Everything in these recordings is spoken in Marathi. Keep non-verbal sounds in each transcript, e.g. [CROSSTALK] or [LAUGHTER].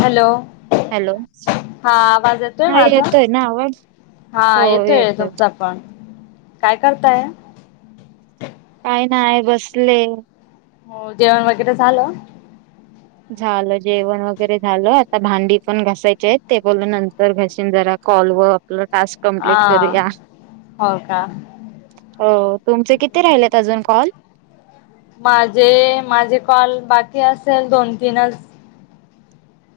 हॅलो, हॅलो हा आवाज येतोय हा माझा? ना आवाज हा येतोय तुमचा पण. काय करताय? काही नाही. बसले. हो, जेवण वगैरे झालं? झालं जेवण वगैरे झालं. आता भांडी पण घासायचे आहेत. ते बोल नंतर घशीन जरा. कॉल व आपलं टास्क हा कमप्लीट करूया. हो का हो, तुमचे किती राहिलेत अजून कॉल? माझे, माझे कॉल बाकी असेल दोन तीनच.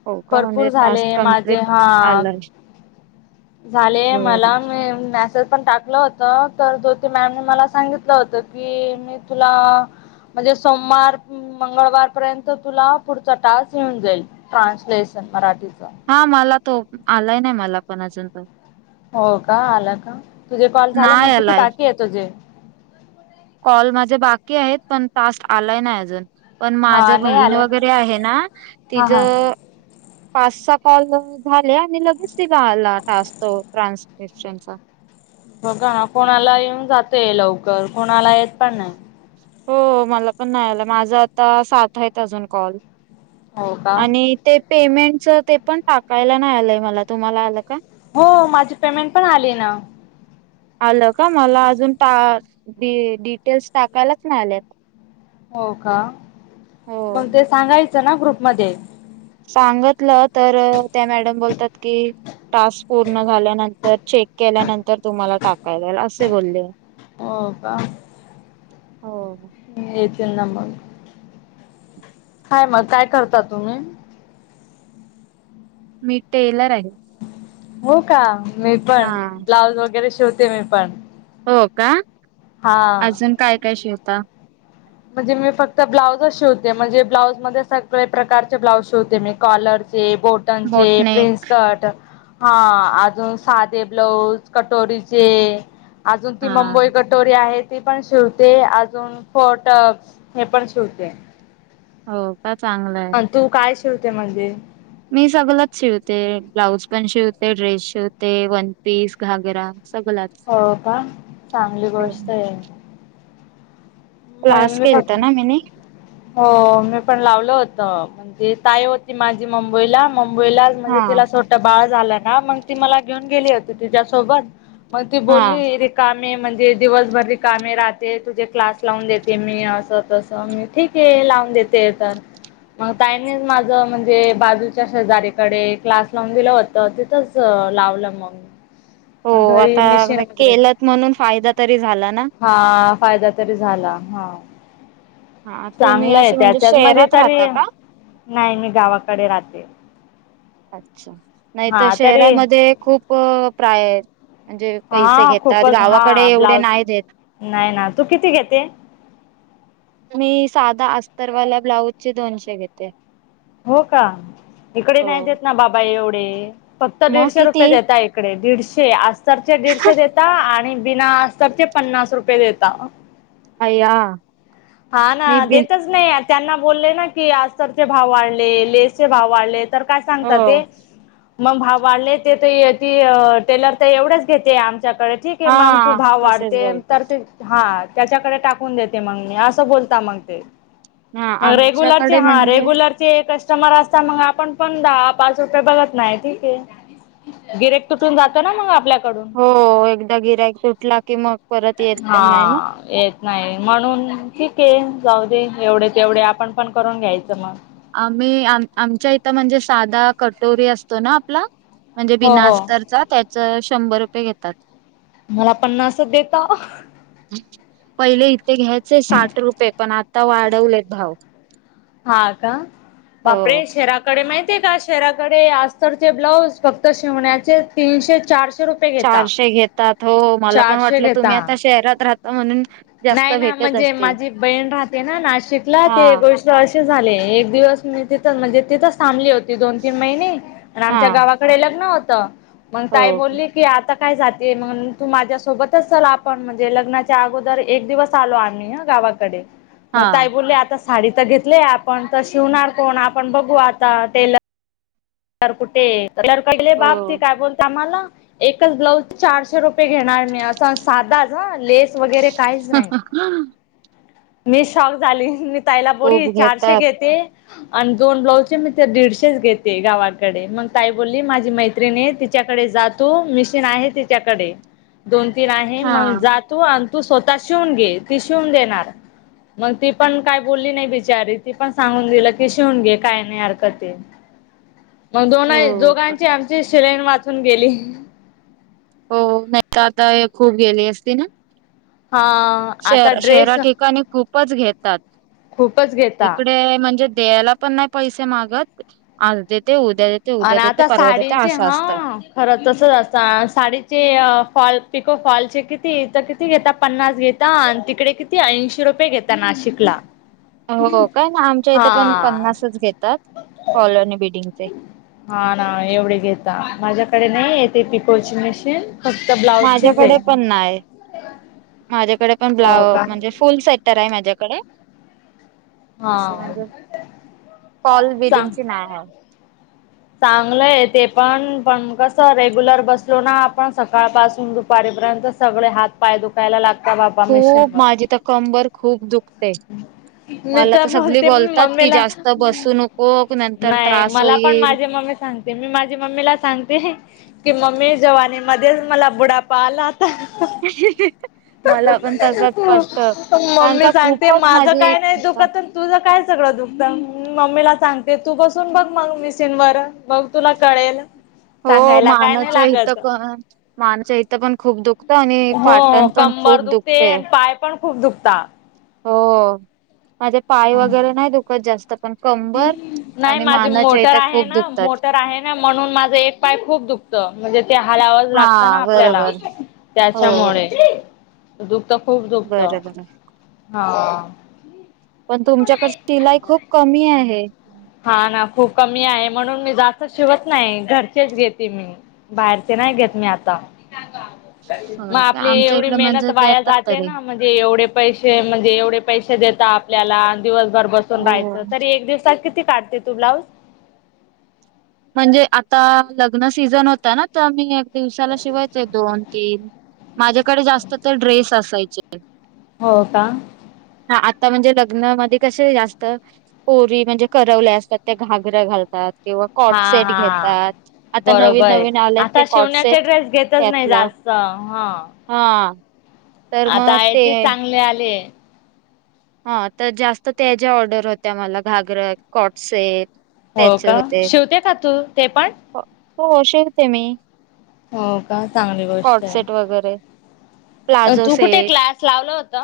हो का? म्हणजे भरपूर टास्क झाले माझे कमप्लीट हा आलाय. झाले, बर मला मी मॅसेज पण टाक ल होत, तर ज्योती मॅम मला सांगितलं होत की, मी तुला म्हणजे सोमवार मंगळवारपर्यंत तुला पुढचा टास्क येऊन जाईल, ट्रान्सलेशन मराठीचा. हा, मला तो आलाय नाही, मला पण अजून पण. हो का आलं का तुझे कॉल झाले नाही मग किती आलाय बाकी आहे तुझे कॉल माझे बाकी आहेत पण टास्क आलाय नाही अजून पण माझ हा नाही बहीण आले ना. वगैरे आहे ना हा तिझ हा पाच, सहा कॉल झाले आणि लगेच तिला आला टास्क तो ट्रान्स [UNINTELLIGIBLE] बघा ना कोणाला येऊन जातय लवकर कोणाला येत पण नाही हो मला पण नाही आला माझं आता सात आहेत अजून कॉल हो का आणि ते पेमेंटच ते पण टाकायला नाही आलंय मला तुम्हाला आलं का हो माझी पेमेंट पण आली ना आलं का मला अजून टा डी डिटेल्स टाकायलाच नाही आल्यात हो का हो मग ते सांगायचं ना ग्रुपमध्ये सांगतलं तर त्या मॅडम बोलतात की टास्क पूर्ण झाल्यानंतर चेक केल्यानंतर तुम्हाला टाकायलाल असे बोलले हो का हो येतील ना मग काय मग काय करता तुम्ही मी टेलर आहे हो का मी पण हा ब्लाऊज वगैरे शिवते मी पण हो का हा अजून काय, काय शिवता म्हणजे मी फक्त ब्लाउजच शिवते म्हणजे ब्लाउज मध्ये सगळे प्रकारचे ब्लाउज शिवते मी कॉलरचे बोट टानचे बोटनेक प्रिन्स कट हा अजून साधे ब्लाऊज कटोरीचे अजून ती हा मुंबई कट टोरी आहे ती पण शिवते अजून फोर्ट हे पण शिवते हो का चांगलं आहे. अ तू काय शिवते म्हणजे मी सगलच शिवते ब्लाऊज पण शिवते ड्रेस शिवते वन पीस घागरा सगलच हो का चांगली गोष्ट आहे होय क्लास मी केलता फक ना मीनी हो मी पण लावलं होत म्हणजे ताई होती माझी मुंबईला, मुंबईला हा म्हणजे तिला सोट बाळ झालं ना मग ती मला घेऊन गेली होती तिच्यासोबत मग ती हा बोलली रिकामे म्हणजे दिवसभर रिकामे राहते तुझे क्लास लावून देते मी असं तसं मी ठीक आहे लावून देते तर मग ताईनी माझं म्हणजे बाजूच्या शेजारीकडे क्लास लावून दिलं होतं तिथंच च लावलं मग हो मग घरी आता मिशीन वगैरे केलत म्हणून फायदा तरी झाला ना हा फायदा तरी झाला हा हा तुम्ही चांगलं आहे असे म्हणजे त्याच्यात मणजे शहरात तरी राहता का नाही मी गावाकडे राहते अच्छा नाही तर हां तरी शहरामध्ये खूप प्राय म्हणजे पैसे हां घेतात खूपच गावाकडे हां एवढे ब्लाऊज नाही देत नाही ना तू किती घेते मी साधा अस्तरवाला ब्लाउज चे दोनशे घेते हो का इकडे हो नाही देत ना बाबा एवढे फक्त मग दीडशे रुपय किती देतायत कडे दीडशे अस्तरचे दीडशे देता आणि बिना अस्तरचे पन्नास रुपये देता अय्या हा ना मी बिन देतच नाही त्यांना बोलले ना की अस्तरचे भाव वाढले लेसचे भाव वाढलेत तर काय सांगता हो. ते मग भाव वाढले ते तर ती टेलर तर एवढेच घेते आ च्याकडे ठीक आहे मग तू हा भाव तसेच वाढते बोलतात तर ते हा त्याच्याकडे टाकून देते मग मी असं बोलता मग ते हा मग रेग्युलरचे आमच्याकडे हा म्हणजे रेग्युलर ते कस्टमर असता मग आपण पण दहा पाच रुपये बघत नाही ठीके गिराहिक तुटून जातो ना मग आपल्याकडून. हो एकदा गिरायक सुटला की मग परत येत पण नाही ना. हा.. येत नाही म्हणून ठीक आहे जाऊ दे एवढे तेवढे आपण पण करून घ्यायचं मग आम्ही आमच्या इथं म्हणजे साधा कटोरी असतो ना आपला म्हणजे हो हो बिनास्तरचा त्याच शंभर रुपये घेतात.. मला पन्नास देता.. पहिले इथे घ्यायचे साठ रुपये पण आता वाढवलेत भाव हा का हो. बापरे शरा कडे माहितीय का शेराकडे अस्तरचे ब्लाउज फक्त शिवण्याचे तीनशे चारशे रुपय चारशे घेतात हो मला पण वाटलं तुम्ही घेता आता शहरात राहता म्हणून जास्त नाही ना भेटत म्हणजे असते माझी बहीण राहते ना नाशिकला हा ते गोष्ट असे झाले एक दिवस मी तिथ म्हणजे तिथच थांबली होती दोन तीन महिने आणि हा आमच्या गावात डे लग्न होत मग हो ताई बोलली की आता काय जाते मग तू माझ्यासोबतच चल आपण म्हणजे लग्नाच्या अगोदर एक दिवस परत आलो आम्ही ह गावाकडे मग हा ताई बोलली आता साडी तर घेतली आपण तर शिवणार कोण आपण बघू आता टेलर तर कुठे कले हो बाप ती काय बोलते आम्हाला एकच ब्लाऊज चारशे रुपये घेणार मी असं साधाच लेस वगैरे काहीच नाही.. मी शॉक झाली ताईला बोललि खूप चारशे घेतात. घेते आणि दोन ब्लाउजचे मी तर दीडशेच घेते गावात डे मग ताई बोलली माझी मैत्रिणी तिच्याकडे जा तू मिशीन आहे तिच्याकडे दोन तीन आहे हा मग जा तू आणि तू स्वतः शिवून घे ती शिवून देणार मग ती पण काय बोलली नाही बिचारी ती पण सांगून दिलं की शिवून घे काय नाही हरक ते मग दोनही हो पण- दोघांची आमची सिलाईन वाचून गेली हो नाही तर आता खूप गेली असती ना हा.. श आता शेहरा ड्रेस ठिकाणी खूपच घेतात खूपच घेता इकडे म्हणजे देयाला पण नाही पैसे मागत आज देते उद्या देते उद्या आणि देते आता परवा देते साडींचे असं असतं हा खरं तसंच असत साडीचे फॉल पिको फॉलचे किती तर किती घेतात पन्नास घेत तिकडे किती ऐंशी रुपये घेतात नाशिक ला हो काय ना आमच्या इथे पण पन्नासच घेतात फॉलो नी बिल्डिंगचे हा ना एवढे घेता माझ्याकडे नाही येते ती पिको ची मशीन फक्त ब्लाउजचीच माझ्याकडे आहे पण नाही माझ्याकडे पण हो ब्लाव का म्हणजे फुल सेट्टर आहे माझ्याकडे अशी हा म्हणजे फॉल बीडिंगची नाय हाय.. चांगलंय ते पण पण कस रेग्युलर बसलो ना आपण सकाळपासून दुपारीपर्यंत सगळे हात पाय दुखायला लागतात बाबा मशीन वर जिथं कंबर खूप दुखते ते.. मी मला तर सगळी बोलते बोलतात कि, मम्मीला जास्त बसू नकोक, नंतर त्रास होईल. ते मी माझी मम्मीला सांगते. की मम्मी जवानी मध्येच मला बुढापा आला. [UNINTELLIGIBLE] मला पण तसच वाटतं. पण कारण मम्मी का सांग ते खूपच माझं माझी काय नाही दुखत तुझ काय सगळं दुखत. मम्मीला सांगते तू बसून बघ मग मिशीन वर मग तुला कळेल. [INAUDIBLE] हो, सांगायला काय नाही मानच्या इथं लागत पण, मानच्या इथं पण खूप दुखतं आणि पाटण पण खूप दुखत तेन पाय पण खूप दुखता. हो माझे पाय वगैरे नाही दुखत जास्त पण कंबर. नाही आणि माझी मानाच्या मोटर इथं आहे खूप ना, दुखतात. मोटर आहे ना, म्हणून माझं एक पाय खूप दुख म्हणजे ते हलावाच हा लागतं ना, आपल्याला बरोबर हो त्याच्यामुळे दुखत खूप दुखत, बरोबर हा. पण तुमच्याकडे शिलाई खूप कमी आहे. हा ना, खूप कमी आहे. म्हणून मी जास्त शिवत नाही. घरचेच घेते मी. बाहेरचे नाही घेत मी आता. मग हो का? आपली आमच्या एवढी इकडे मेहनत म्हणजे वाया देतात जाते तरी ना, म्हणज ते एवढे पैसे, म्हणजे एवढे पैसे देत आपल्याला, दिवसभर बस हो. राहायचं. तरी एक दिवसात किती काढते तू ब्लाऊज? म्हणजे आता लग्न सीझन होता ना, तर मी एक दिवसाला शिवायचे दोन, तीन. माझ्याकडे जास्त तर ड्रेस असायचे. हो का? हा आता म्हणजे लग्नामध्ये कसे जास्त पोरी म्हणजे करवल्या असतात. त्या घागरा घालतात किंवा कॉट सेट हा-हा घेतात आता नवीन बरोबरे. नवीन आलेत ते आता कॉटसेट शिवण्याचे ड्रेस घेतच नाही त्यातलं जास त हा. हा. तर आता मग आहे. ते तेच चांगले आले. हा तर जास्त त्या ज्या ऑर्डर होत्या, मला घागर कॉटसेप हो का. शिवते का तू ते पण.? हो शिवते मी. हो का. चांगली गोष्टाय. कॉटसेट वगैरे प्लाझो तू कुठे सेट क्लास लावल होत?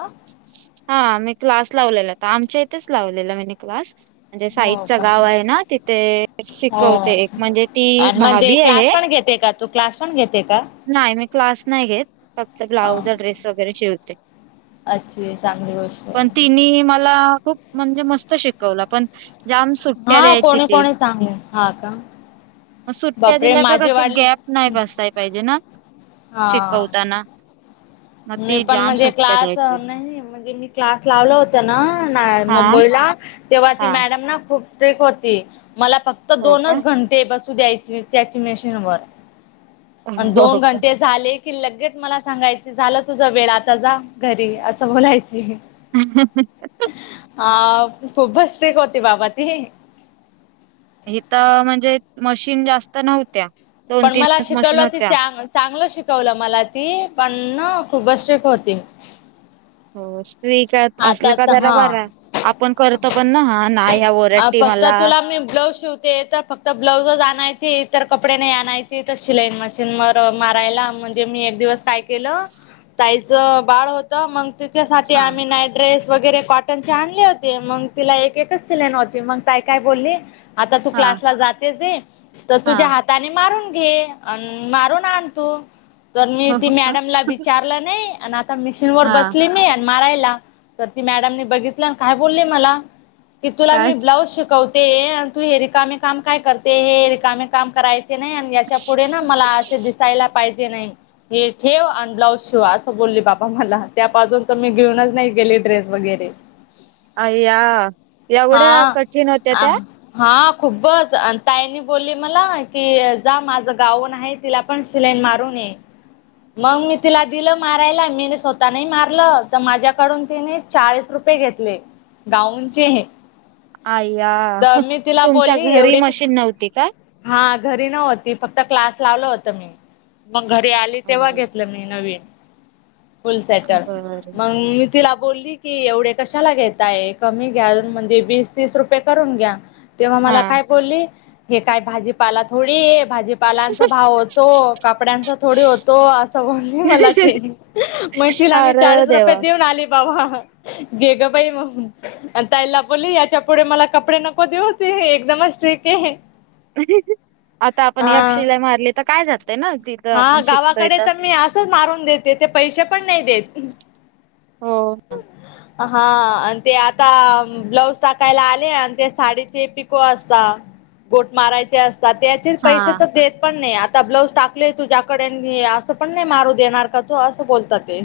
हा, मी क्लास लावलेला. का आमच्या इथेच लावलेला मी क्लास. म्हणजे हो साईडचं का गाव आहे ना, तिथे हो शिकवते एक, म्हणजे ती आणि म्हणजे भाभी आहे. क्लास पण घेते का तू क्लास पण घेते का? नाही. मी क्लास नाही घेत. फक्त ह ब्लाउज ड्रेस वगैरे शिवते. अच्छी चांगली गोष्ट पण आहे तिनी मला खूप म्हणजे मस्त शिकवल पण जाम सुट्ट्या हा द्यायची कोणी ती कोणी चांगले हा का मग सुट्ट्या बापरे दिल्या तर माझे कशी वाडील गॅप नाही बसताय पाहिजे ना, हा शिकवताना. मग मी ती पण जाम म्हणजे सुट्ट्या क्लास द्यायची नाही. म्हणजे मी क्लास लावला होता ना, ना हा मुंबईला, तेव्हा ती हा मॅडम ना खूप स्ट्रीट होती. मला फक्त हो का दोनच घं ते बसू द्यायी त्याची मशिन वर, अन् हो दोन हो का घंटे झाले की लगेच मला सांगायची, झालं तुझ वेळ, आता जा घरी असं बोलायची. ह-ह-ह. हा खूपच स्ट्रीक होती बाबा ती हितं म्हणजे मशीन जास्त नव्हत्या दोन पण मला तीनच मशीन शिकवलं ते होत्या. चांग चांगलं शिकवलं मला ती पण ना खूपच स्ट्रीक होती हो स्ट्रीक असल आता का जरा हा बरा आहे आपण करतो पण ना हा नाही ह्या अ ओरडती फक्त मला तुला मी ब्लाऊज शिवते तर फक्त ब्लाऊजच आणायची इतर कपडे नाही आणायची तर शिलाई मशीनवर मारायला म्हणजे मी एक दिवस काय केलं ताईच बाळ होत त मग तिच्यासाठी हा आम्ही नाईट ड्रेस वगैरे कॉटनचे आणले होते मग तिला एकेकच लाईन होती मग ताई काय बोलली आता तू हा क्लासला जातेच आहेस तर हा तुझ्या हात ताने मारून घे अन् मारून आण तू तर मी ती हो का मॅडमला विचारलं नायी आणि आता मिशीन वर हा बसली मी मारायला तर ती मॅडमनी बघितली आणि काय बोलली मला की तुला काय? मी ब्लाउज शिकवते आणि तू हे रिकामे काम काय करते हे रिकामे काम करायच ते नाही याच्या पुढे ना मला असे दिसायला पाहिजे नाही हे ठेव आणि ब्लाऊज शिव असं बोलली बाबा मला त्या पासून तर मी घेऊनच नाही गेली ड्रेस वगैरे अय्या एवढ्या हा कठीण होत्या त्या हा खूबच अन् ताईनी बोलली मला की जा माझं गाऊन आहे तिला पण शिलाई मारून ये मग मी तिला दिलं मारायला मीन स्वतः नाही मारलं तर माझ्याकडून तिने चाळीस रुपये घेतले गाऊनचे अय्या तर मी तिला तुमच्या बोलली घरी एवढे कसे मशीन नव्हती का हा घरी नव्हती फक्त क्लास लावलं होत मी मग घरी आली तेव्हा अरे घेतलं मी नवीन फुलसेटर बर मग मी तिला बोल्ली की एवढे कशाला घेताय कमी घ्या म्हणजे वीस तीस रुपये करून घ्या तेव्हा मला हा काय बोलली हे काय भाजीपाला थोडी आहे भाजी पालांचा भाव होतो कापड्यांचा थोडी होतो असं बोल्ली मला ती मग तिला मी अरे चाळीस रुपये देवा देऊन आले बाबा घे गं बाई म्हणून आणि ताईला बोल्ली याच्या पुढे मला कपडे नको देऊ ते एकदमच स्ट्रीक आहे आता आपण एक हा शिलाई मारली तर काय जातय ना तिथं आपण शिकतोय तर तसंच मारून देते ते पैसे पण नाही देत हो का हा अन् ते आत का ब्लाऊज टाकायला आले आणि ते साडीचे पिको असता गोट मारायचे असता त्याचे हा पैसे तर देत पण नाही आता ब्लाऊज टाकलंय तुझ्याकडे मी असं पण नाही मारू देणार का तू असं बोलत ते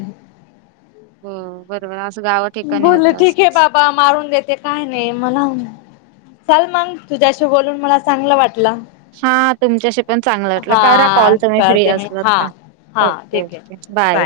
हो बरोबर असं गावात बोल्ले ठीक आहे बाबा मारून देते काय नाही मला चल मंग तुझ्याशी बोलून मला चांगलं वाटलं हां तुमच्याशी पण चांगलं वाटलं करा कॉल हा तुम्ही फ्री करते मी असलात हा का हा ओके ठीक आहे ओके बाय